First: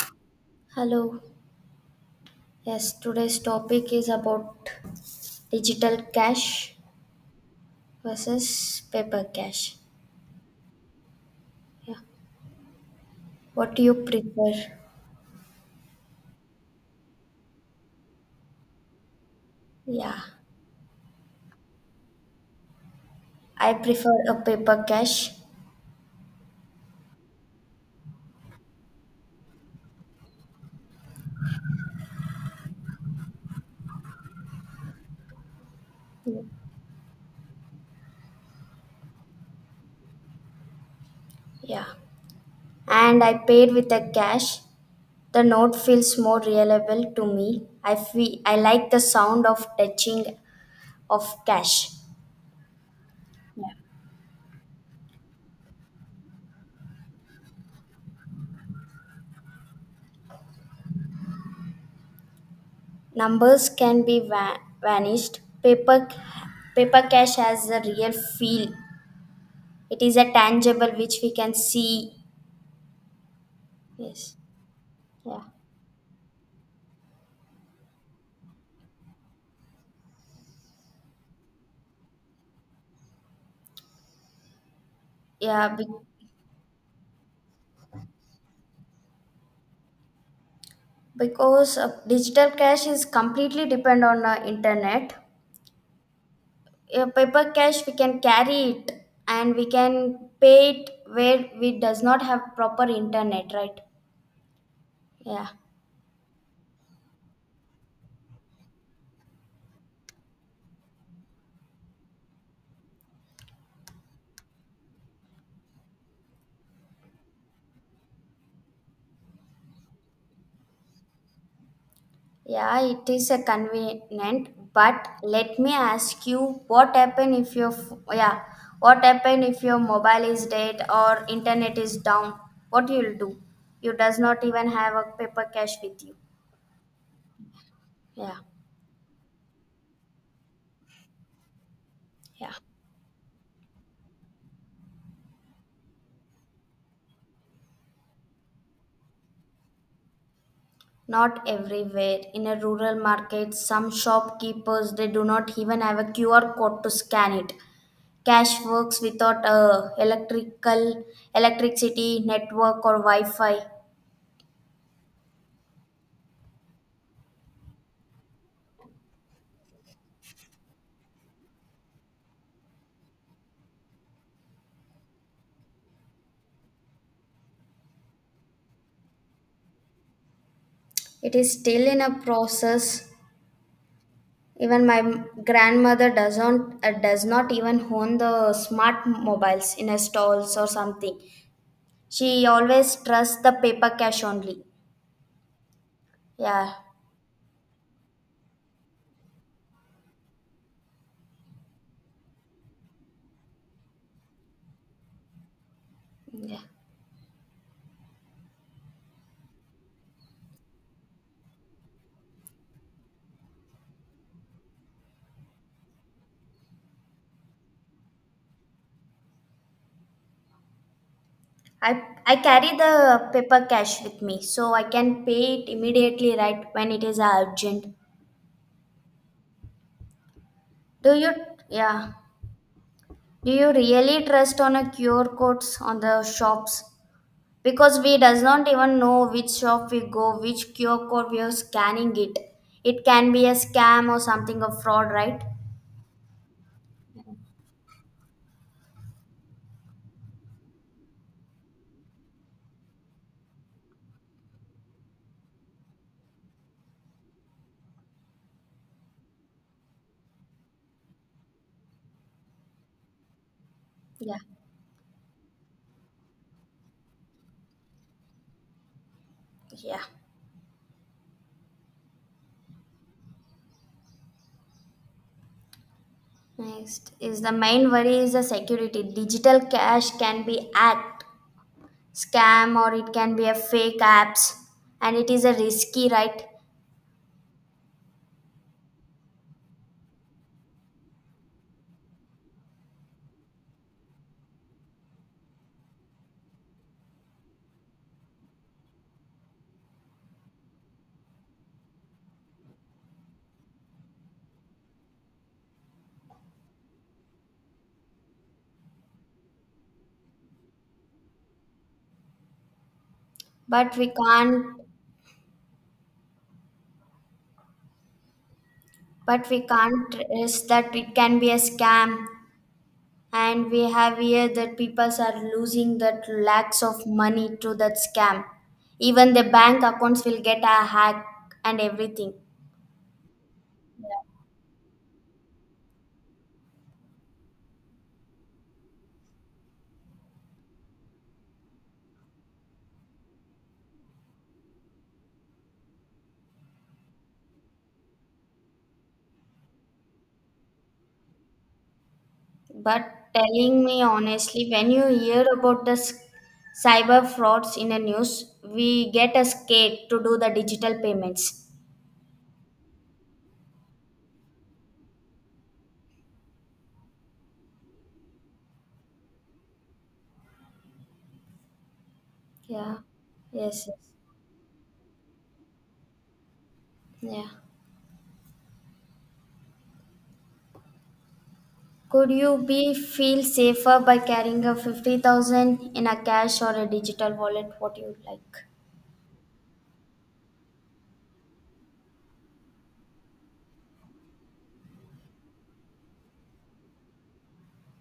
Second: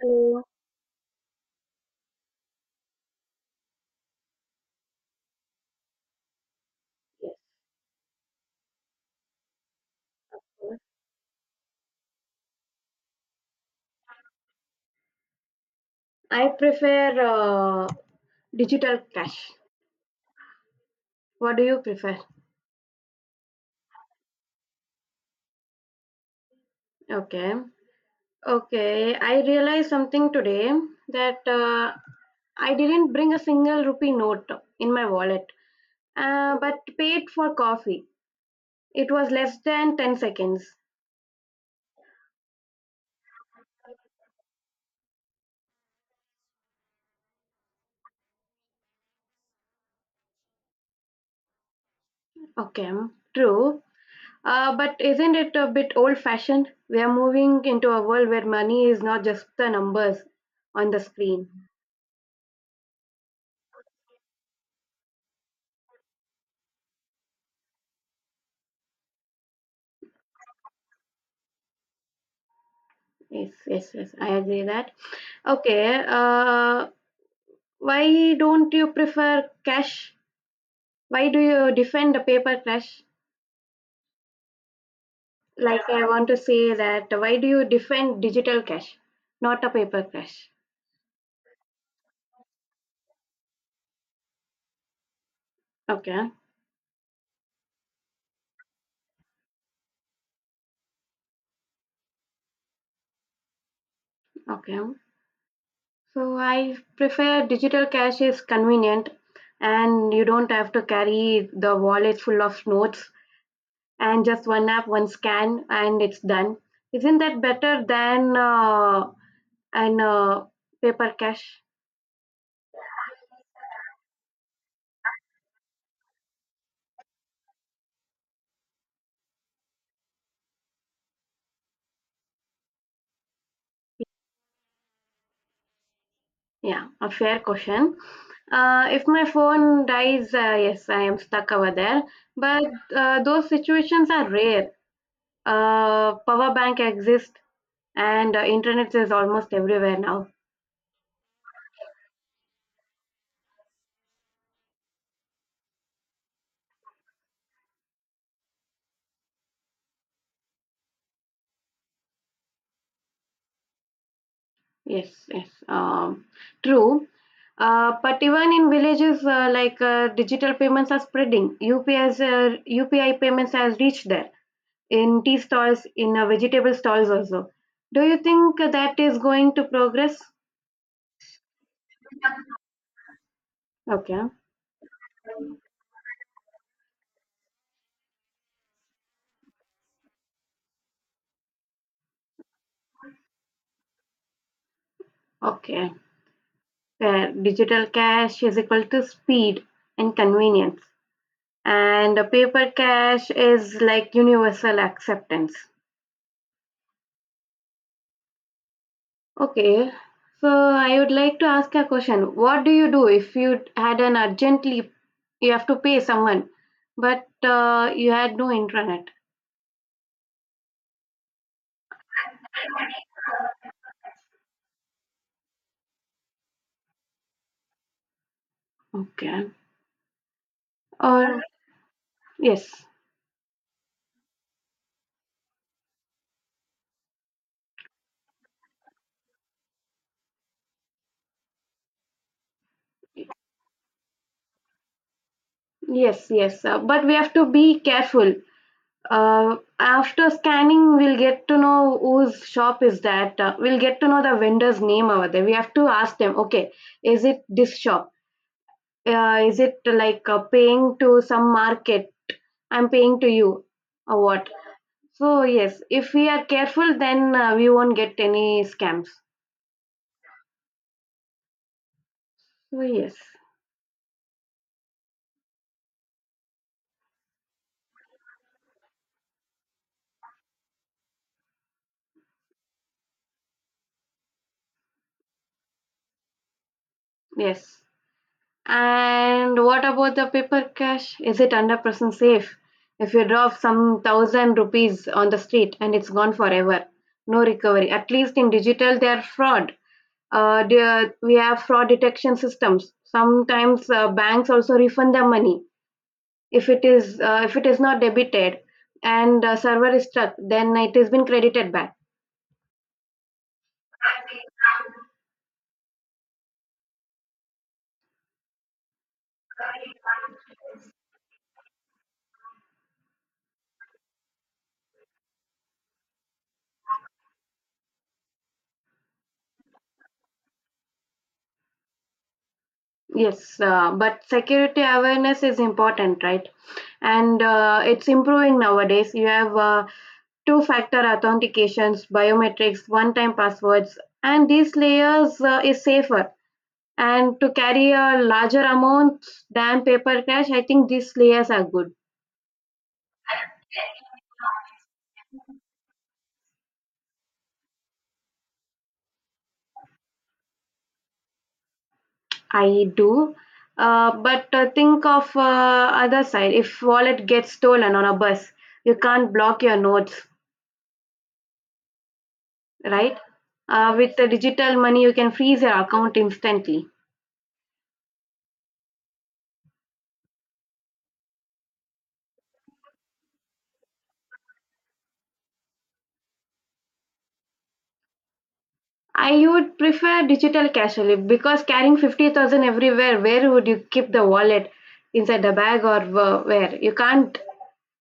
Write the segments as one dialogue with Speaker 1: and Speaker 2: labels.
Speaker 1: So,
Speaker 2: Hello. Yes, today's topic is about digital cash versus paper cash.
Speaker 1: yes.
Speaker 2: Yeah. What do you prefer?
Speaker 1: I prefer uh, digital cash.
Speaker 2: Yeah.
Speaker 1: What do you prefer?
Speaker 2: I prefer a paper cash.
Speaker 1: Okay. Okay, I realized something today that I didn't bring a single rupee note in my wallet, but paid for coffee. It was less than 10 seconds.
Speaker 2: Yeah. And I paid with the cash. The note feels more reliable to me. I feel I like the sound of touching of cash.
Speaker 1: Okay. True. But isn't it a bit old fashioned? We are moving into a world where money is not just the numbers on the screen.
Speaker 2: Numbers can be vanished. Paper cash has a real feel. It is a tangible which we can see.
Speaker 1: Yes. I
Speaker 2: Yes.
Speaker 1: agree that.
Speaker 2: Yeah.
Speaker 1: Okay, why don't you prefer cash? Why do you defend the paper cash?
Speaker 2: Yeah.
Speaker 1: Like I want to say that why do you defend digital cash, not a paper cash?
Speaker 2: Because digital cash is completely depend on internet.
Speaker 1: Okay,
Speaker 2: Paper cash we can carry it and we can pay it where we does not have proper internet, right?
Speaker 1: okay.
Speaker 2: Yeah.
Speaker 1: So I prefer digital cash is convenient, and you don't have to carry the wallet full of notes, and just one app, one scan and it's done. Isn't that better than an paper cash?
Speaker 2: Yeah, it is a convenient, but let me ask you what happen if what happen if your mobile is dead or internet is down? What you'll do? You does not even have a paper cash with you.
Speaker 1: Yeah, a fair question.
Speaker 2: Yeah,
Speaker 1: If my phone dies, yes, I am stuck over there.
Speaker 2: yeah.
Speaker 1: But those situations are rare. Power bank exists, and internet is almost everywhere now.
Speaker 2: Not everywhere. In a rural market, some shopkeepers they do not even have a QR code to scan it. Cash works without a electrical electricity network or Wi-Fi.
Speaker 1: Yes, yes, true. But even in villages, digital payments are spreading. UPI's, UPI payments has reached there in tea stalls, in vegetable stalls also. Do you think that is going to progress?
Speaker 2: It is still in a process.
Speaker 1: Okay,
Speaker 2: Even grandmother does not even own the smart mobiles in her stalls or something. She always trusts the paper cash only.
Speaker 1: okay.
Speaker 2: Yeah,
Speaker 1: Where digital cash is equal to speed and convenience, and a paper cash is like universal acceptance.
Speaker 2: yeah.
Speaker 1: Okay, so I would like to ask a question, what do you do if you had an urgently, you have to pay someone, but you had no internet?
Speaker 2: I carry the paper cash with me, so I can pay it immediately. Right when it is urgent.
Speaker 1: Okay,
Speaker 2: Do you
Speaker 1: or?
Speaker 2: Yeah?
Speaker 1: yes
Speaker 2: Do you really trust on a QR codes on the shops? Because we does not even know which shop we go, which QR code we are scanning it. It can be a scam or something of fraud, right?
Speaker 1: yes yes but we have to be careful. After scanning, we'll get to know whose shop is that. We'll get to know the vendor's name over there. We have to ask them, okay, is it this shop? Is it like paying to some market? I'm paying to you, or
Speaker 2: Yeah,
Speaker 1: what? So, yes, if we are careful, then we won't get any scams.
Speaker 2: yeah.
Speaker 1: So, yes,
Speaker 2: Next is the main worry is the security. Digital cash can be hacked, scam, or it can be a fake apps, and it is a risky, right?
Speaker 1: yes. And what about the paper cash? Is it 100% safe? If you drop some thousand rupees on the street and it's gone forever, no recovery. At least in digital, they are fraud. We have fraud detection systems. Sometimes banks also refund the money if it is not debited and server is stuck, then it has been credited back.
Speaker 2: but we can't but we can't risk that it can be a scam, and we have here that people are losing that lakhs of money to that scam. Even the bank accounts will get a hack and everything.
Speaker 1: Yes, but security awareness is important, right? And it's improving nowadays. You have two factor authentications, biometrics, one time passwords, and these layers is safer. And to carry a larger amount than paper cash, I think these layers are good.
Speaker 2: But telling me honestly, when you hear about cyber frauds in the news, we get a scared to do the digital payments.
Speaker 1: I do. But Think of other side. If wallet gets stolen on a bus, you can't block your notes,
Speaker 2: Yeah,
Speaker 1: right?
Speaker 2: yes, yes.
Speaker 1: With the digital money, you can freeze your account instantly.
Speaker 2: Yeah, could you be feel safer by carrying a 50,000 in a cash or a digital wallet? What you like?
Speaker 1: I would prefer digital cash only because carrying 50,000 everywhere, where would you keep the wallet? Inside the bag or where? You can't.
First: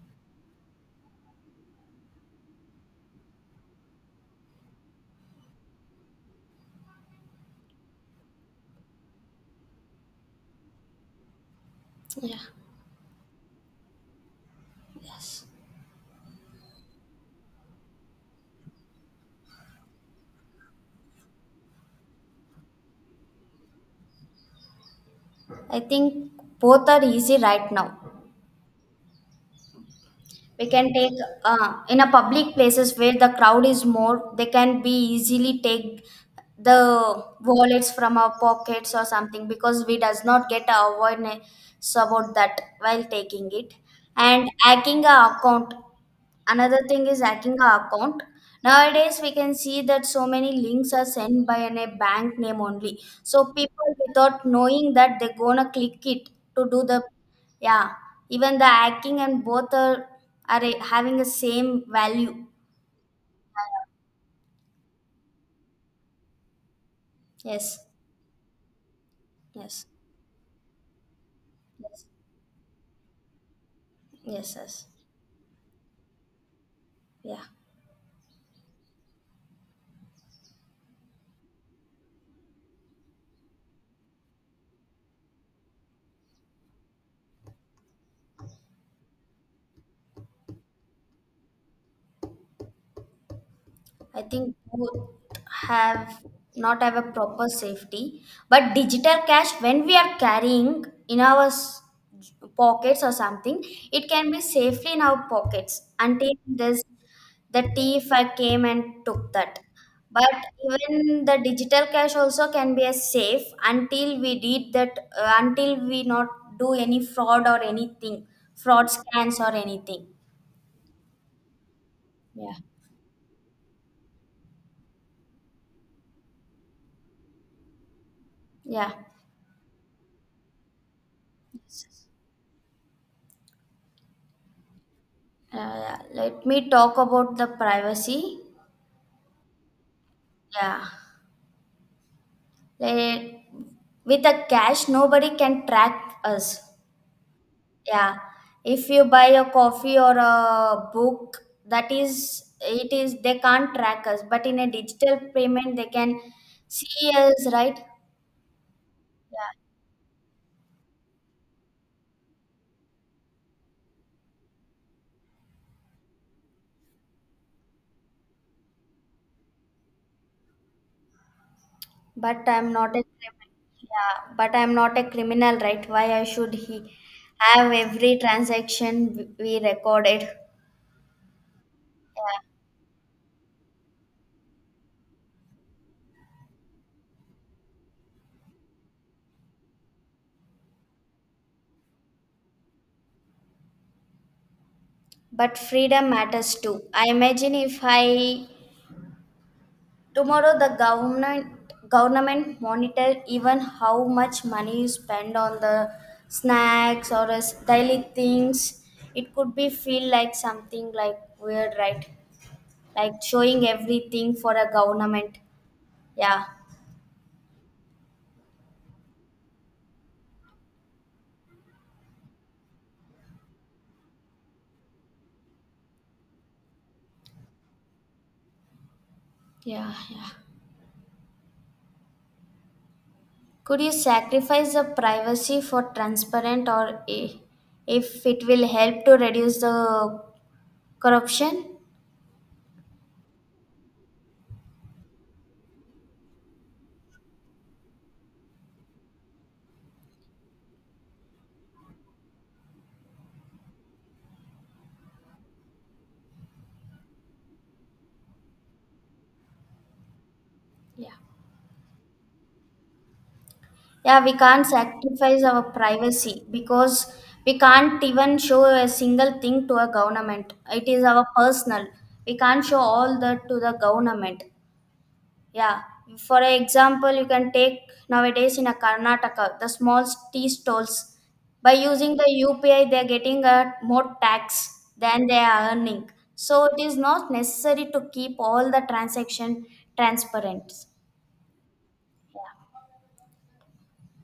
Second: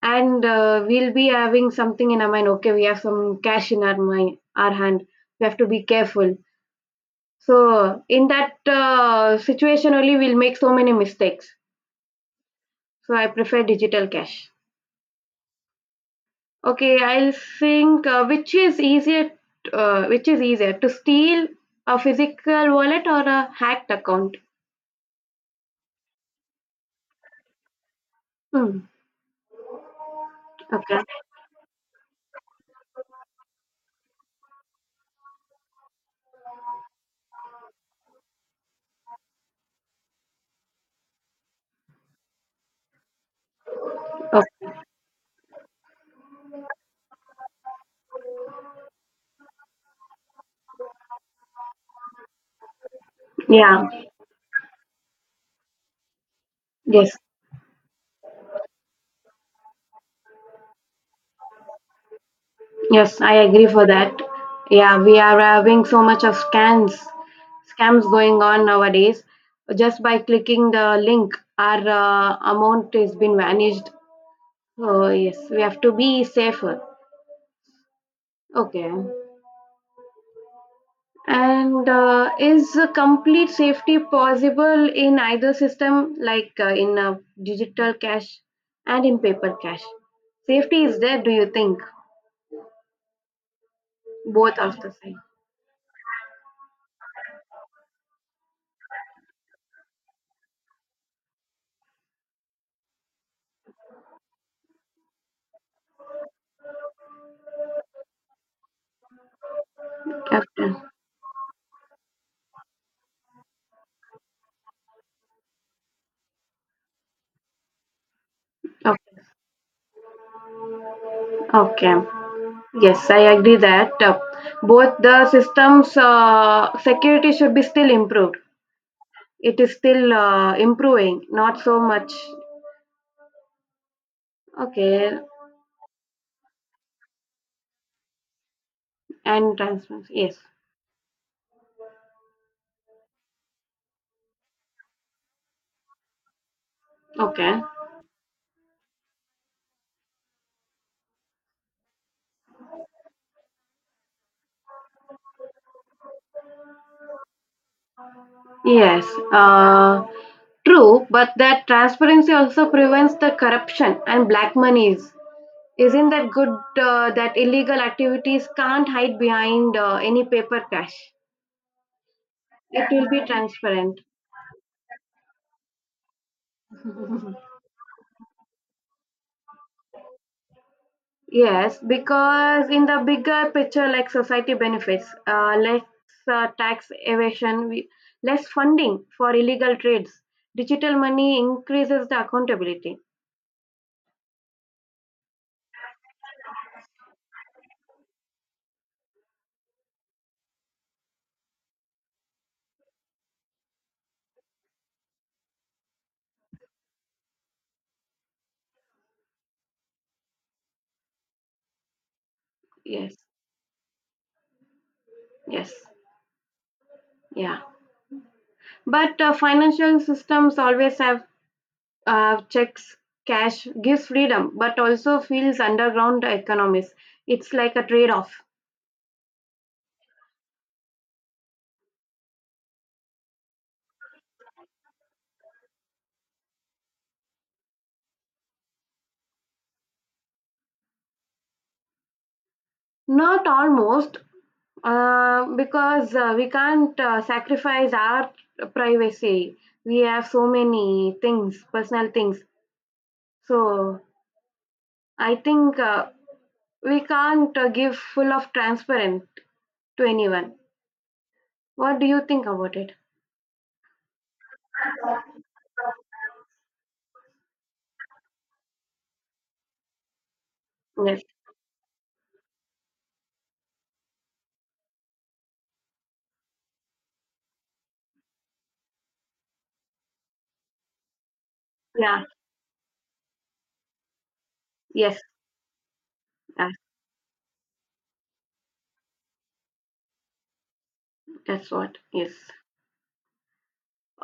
Speaker 1: And we'll be having something in our mind. Okay, we have some cash in our mind, our hand. We have to be careful. So in that situation only, we'll make so many mistakes.
Speaker 2: Yeah.
Speaker 1: So I prefer digital cash.
Speaker 2: Yes,
Speaker 1: Okay, I'll think which is easier to steal, a physical wallet or a hacked account.
Speaker 2: I think both are easy right now.
Speaker 1: Hmm.
Speaker 2: We can
Speaker 1: Okay.
Speaker 2: take in a public places where the crowd is more, they can be easily take the wallets from our pockets or something because we does not get awareness about that while taking it.
Speaker 1: Oh,
Speaker 2: And hacking a account Another thing is hacking our account. Nowadays, we can see that so many links are sent by an, a bank name only. So people,
Speaker 1: yeah.
Speaker 2: without knowing that, they're gonna click it to do the,
Speaker 1: Yes.
Speaker 2: yeah. Even the hacking and both are having the same value.
Speaker 1: Yes, I agree for that. Yeah, we are having so much of
Speaker 2: Yes,
Speaker 1: scams going on nowadays.
Speaker 2: yes,
Speaker 1: Just by clicking the link, our
Speaker 2: yes,
Speaker 1: amount has been vanished.
Speaker 2: yes, yes.
Speaker 1: So yes, we have to be safer.
Speaker 2: Yeah.
Speaker 1: Okay. And is complete safety possible in either system, like in digital cash and in paper cash? Safety is there, do you think?
Speaker 2: I think
Speaker 1: Both are the
Speaker 2: both
Speaker 1: same.
Speaker 2: have not have a proper safety, but digital cash when we are carrying in our pockets or something, it can be safely in our pockets until this the thief came and took that. But
Speaker 1: Captain.
Speaker 2: even the digital cash also can be as safe until we did that until we not do any fraud or anything, fraud
Speaker 1: Okay.
Speaker 2: scans or anything.
Speaker 1: Okay.
Speaker 2: Yeah.
Speaker 1: Yes, I agree that both the systems security should be still improved.
Speaker 2: Yeah.
Speaker 1: It is still improving, not so much. Okay.
Speaker 2: Let me talk about the privacy.
Speaker 1: And transparency. Yes.
Speaker 2: Yeah. Let, with a cash, nobody can track us.
Speaker 1: Okay.
Speaker 2: Yeah. If you buy a coffee or a book, that is, it is, they can't track us. But in a digital payment, they can see us, right?
Speaker 1: Yes.
Speaker 2: Yeah.
Speaker 1: Uh, True, but that transparency also prevents the corruption and black monies. Isn't that good that illegal activities can't hide behind any paper cash?
Speaker 2: But I'm
Speaker 1: It
Speaker 2: not a
Speaker 1: will be
Speaker 2: criminal.
Speaker 1: transparent.
Speaker 2: Yeah. But I'm not a criminal, right? Why I should he have every transaction we recorded?
Speaker 1: Yes,
Speaker 2: Yeah.
Speaker 1: because in the bigger picture, like society benefits, less tax evasion, less funding for illegal trades, digital money increases the accountability.
Speaker 2: But freedom matters too. I imagine if I tomorrow the government monitor even how much money you spend on the snacks or as daily things, it could be feel like something like weird, right?
Speaker 1: Yes,
Speaker 2: Like showing everything for a government.
Speaker 1: yes,
Speaker 2: Yeah.
Speaker 1: yeah. But financial systems always have checks, cash gives freedom, but also feels underground economies. It's like a trade off.
Speaker 2: Yeah, yeah. Could you sacrifice the privacy for transparent or if it will help to reduce the corruption?
Speaker 1: Not almost. Because we can't sacrifice our privacy. We have so many things, personal things. So I think we can't give full of transparent to anyone.
Speaker 2: Yeah.
Speaker 1: What do you think about it?
Speaker 2: Yeah, we can't sacrifice our privacy because we can't even show a single thing to a government. It is
Speaker 1: Yes.
Speaker 2: our personal. We can't show all that to the government. Yeah. For example, you can take nowadays in a Karnataka the small tea stalls. By using the
Speaker 1: Yeah.
Speaker 2: UPI, they are getting a more tax
Speaker 1: Yes.
Speaker 2: than they are earning. So
Speaker 1: That's,
Speaker 2: it is not necessary to keep all the transaction transparent.
Speaker 1: that's what. Yes.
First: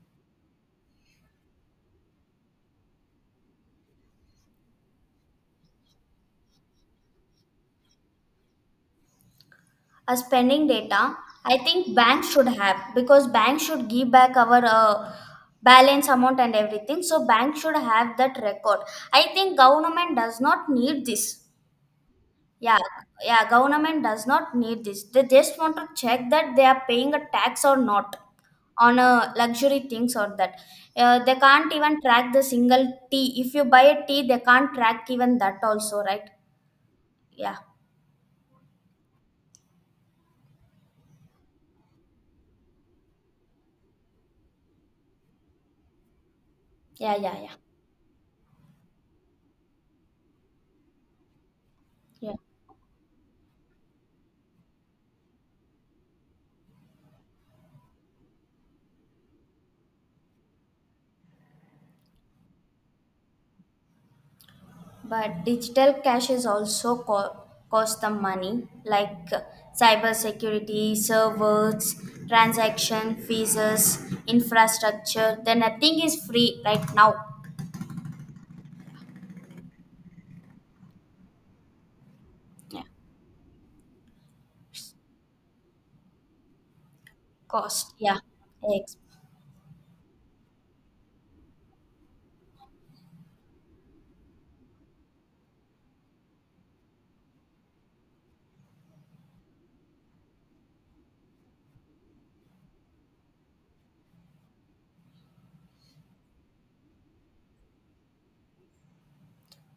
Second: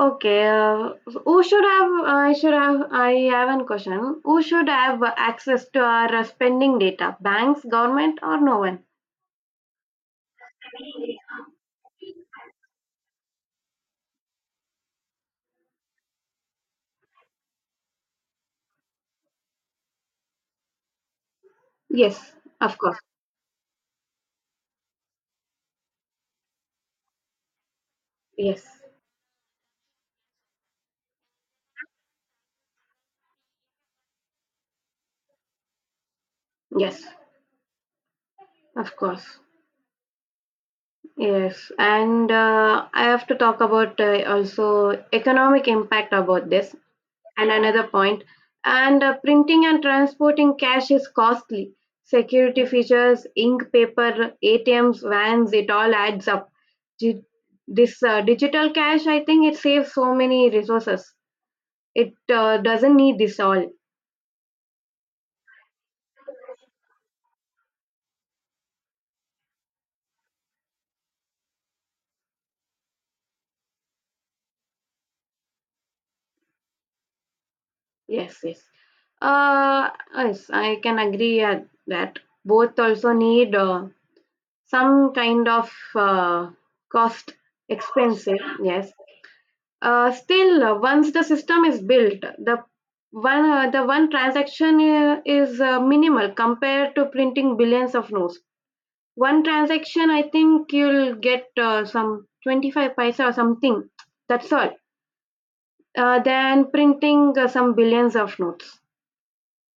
Speaker 1: Okay. Who should have? I should have. I have an question. Who should have access to our spending data? Banks, government, or no one?
Speaker 2: Uh, spending data, I think banks should have because banks should give back our balance amount and everything, so bank should have that record. I think government does not need this.
Speaker 1: Yes.
Speaker 2: Yeah,
Speaker 1: Of course.
Speaker 2: yeah, government does not need this. They just want to check that they are paying a tax or not
Speaker 1: Yes,
Speaker 2: on a luxury things or that. Uh, they can't even track the single tea. If you buy a tea, they can't track even that also, right?
Speaker 1: yes,
Speaker 2: Yeah,
Speaker 1: of course. Yes, and I have to talk about also economic impact about this
Speaker 2: yeah, yeah,
Speaker 1: and
Speaker 2: yeah,
Speaker 1: another point. And printing and transporting cash is costly.
Speaker 2: yeah.
Speaker 1: Security features, ink, paper, ATMs, vans, it all adds up. Di- This digital cash, I think it saves so many resources. It doesn't need this all.
Speaker 2: But digital caches also cost them money, like cybersecurity, servers, transaction fees, infrastructure. Then nothing is free right now.
Speaker 1: Yes, yes. Uh, yes, I can agree at that. Both
Speaker 2: Yeah.
Speaker 1: also need some kind of cost
Speaker 2: Cost, yeah.
Speaker 1: expensive. Yes.
Speaker 2: Ex-
Speaker 1: Still, once the system is built, the one transaction is minimal compared to printing billions of notes. One transaction, I think you'll get some 25 paisa or something. That's all. Than printing some billions of notes.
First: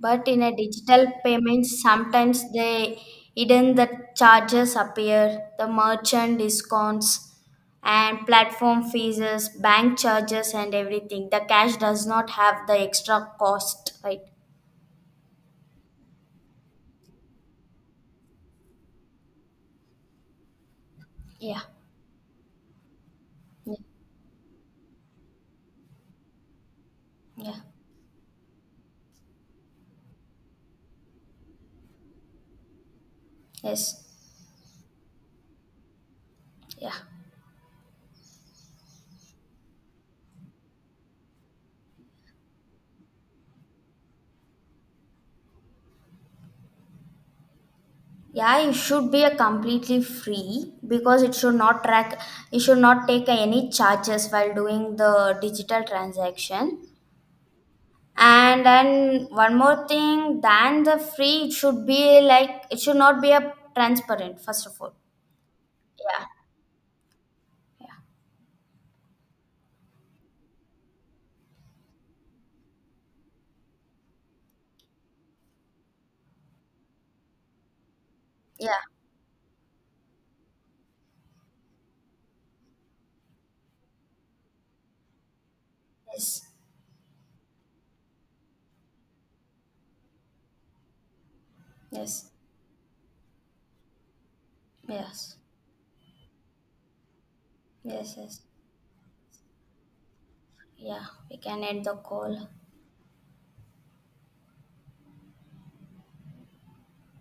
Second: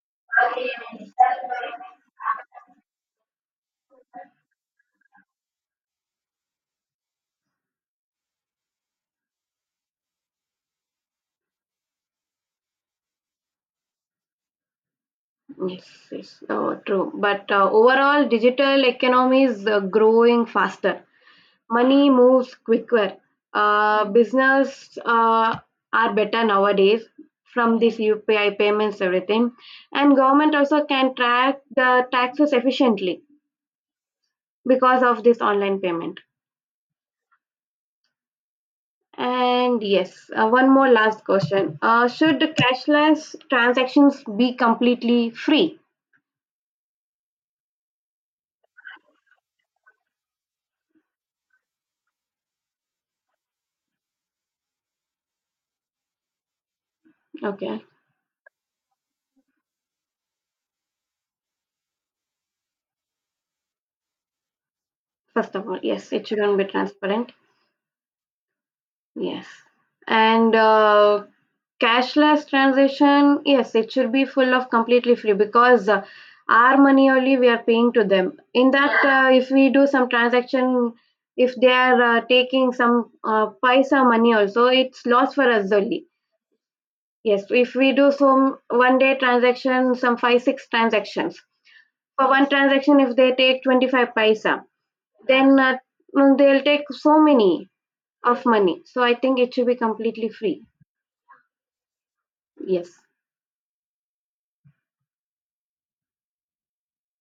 Speaker 2: But in a digital payment, sometimes they hidden the charges appear, the merchant discounts, and platform fees, bank charges, and everything. The cash does not have the extra cost, right?
Speaker 1: Yes, yes, Oh, true. But overall, digital economy is growing faster.
Speaker 2: Yeah.
Speaker 1: Money moves quicker.
Speaker 2: Yeah,
Speaker 1: Business are better nowadays
Speaker 2: yeah,
Speaker 1: from this UPI payments, everything. And government also can track the taxes efficiently
Speaker 2: yes,
Speaker 1: because of this online payment.
Speaker 2: yeah,
Speaker 1: And yes, one more last question. Should the cashless transactions be completely free?
Speaker 2: yeah. It should be a completely free because it should not track. It should not take any charges while doing the digital transaction.
Speaker 1: Okay,
Speaker 2: And then one more thing, than the free, it should be like it should not be a transparent. First of all,
Speaker 1: first of all, yes,
Speaker 2: yeah,
Speaker 1: it shouldn't be transparent.
Speaker 2: yeah,
Speaker 1: Yes. And cashless transaction, yes, it should be full of completely free because our money only we are paying to them. In
Speaker 2: yeah.
Speaker 1: that, if we do some transaction, if they are taking some paisa money also, it's loss for us only.
Speaker 2: Yes,
Speaker 1: Yes, if we do some one day transaction, some five, six transactions. For
Speaker 2: yes,
Speaker 1: one transaction, if they take 25 paisa,
Speaker 2: yes,
Speaker 1: then they'll take so many
Speaker 2: yes, yes.
Speaker 1: of money. So I think it should be completely free.
Speaker 2: Yeah, we can end the call.
Speaker 1: Yes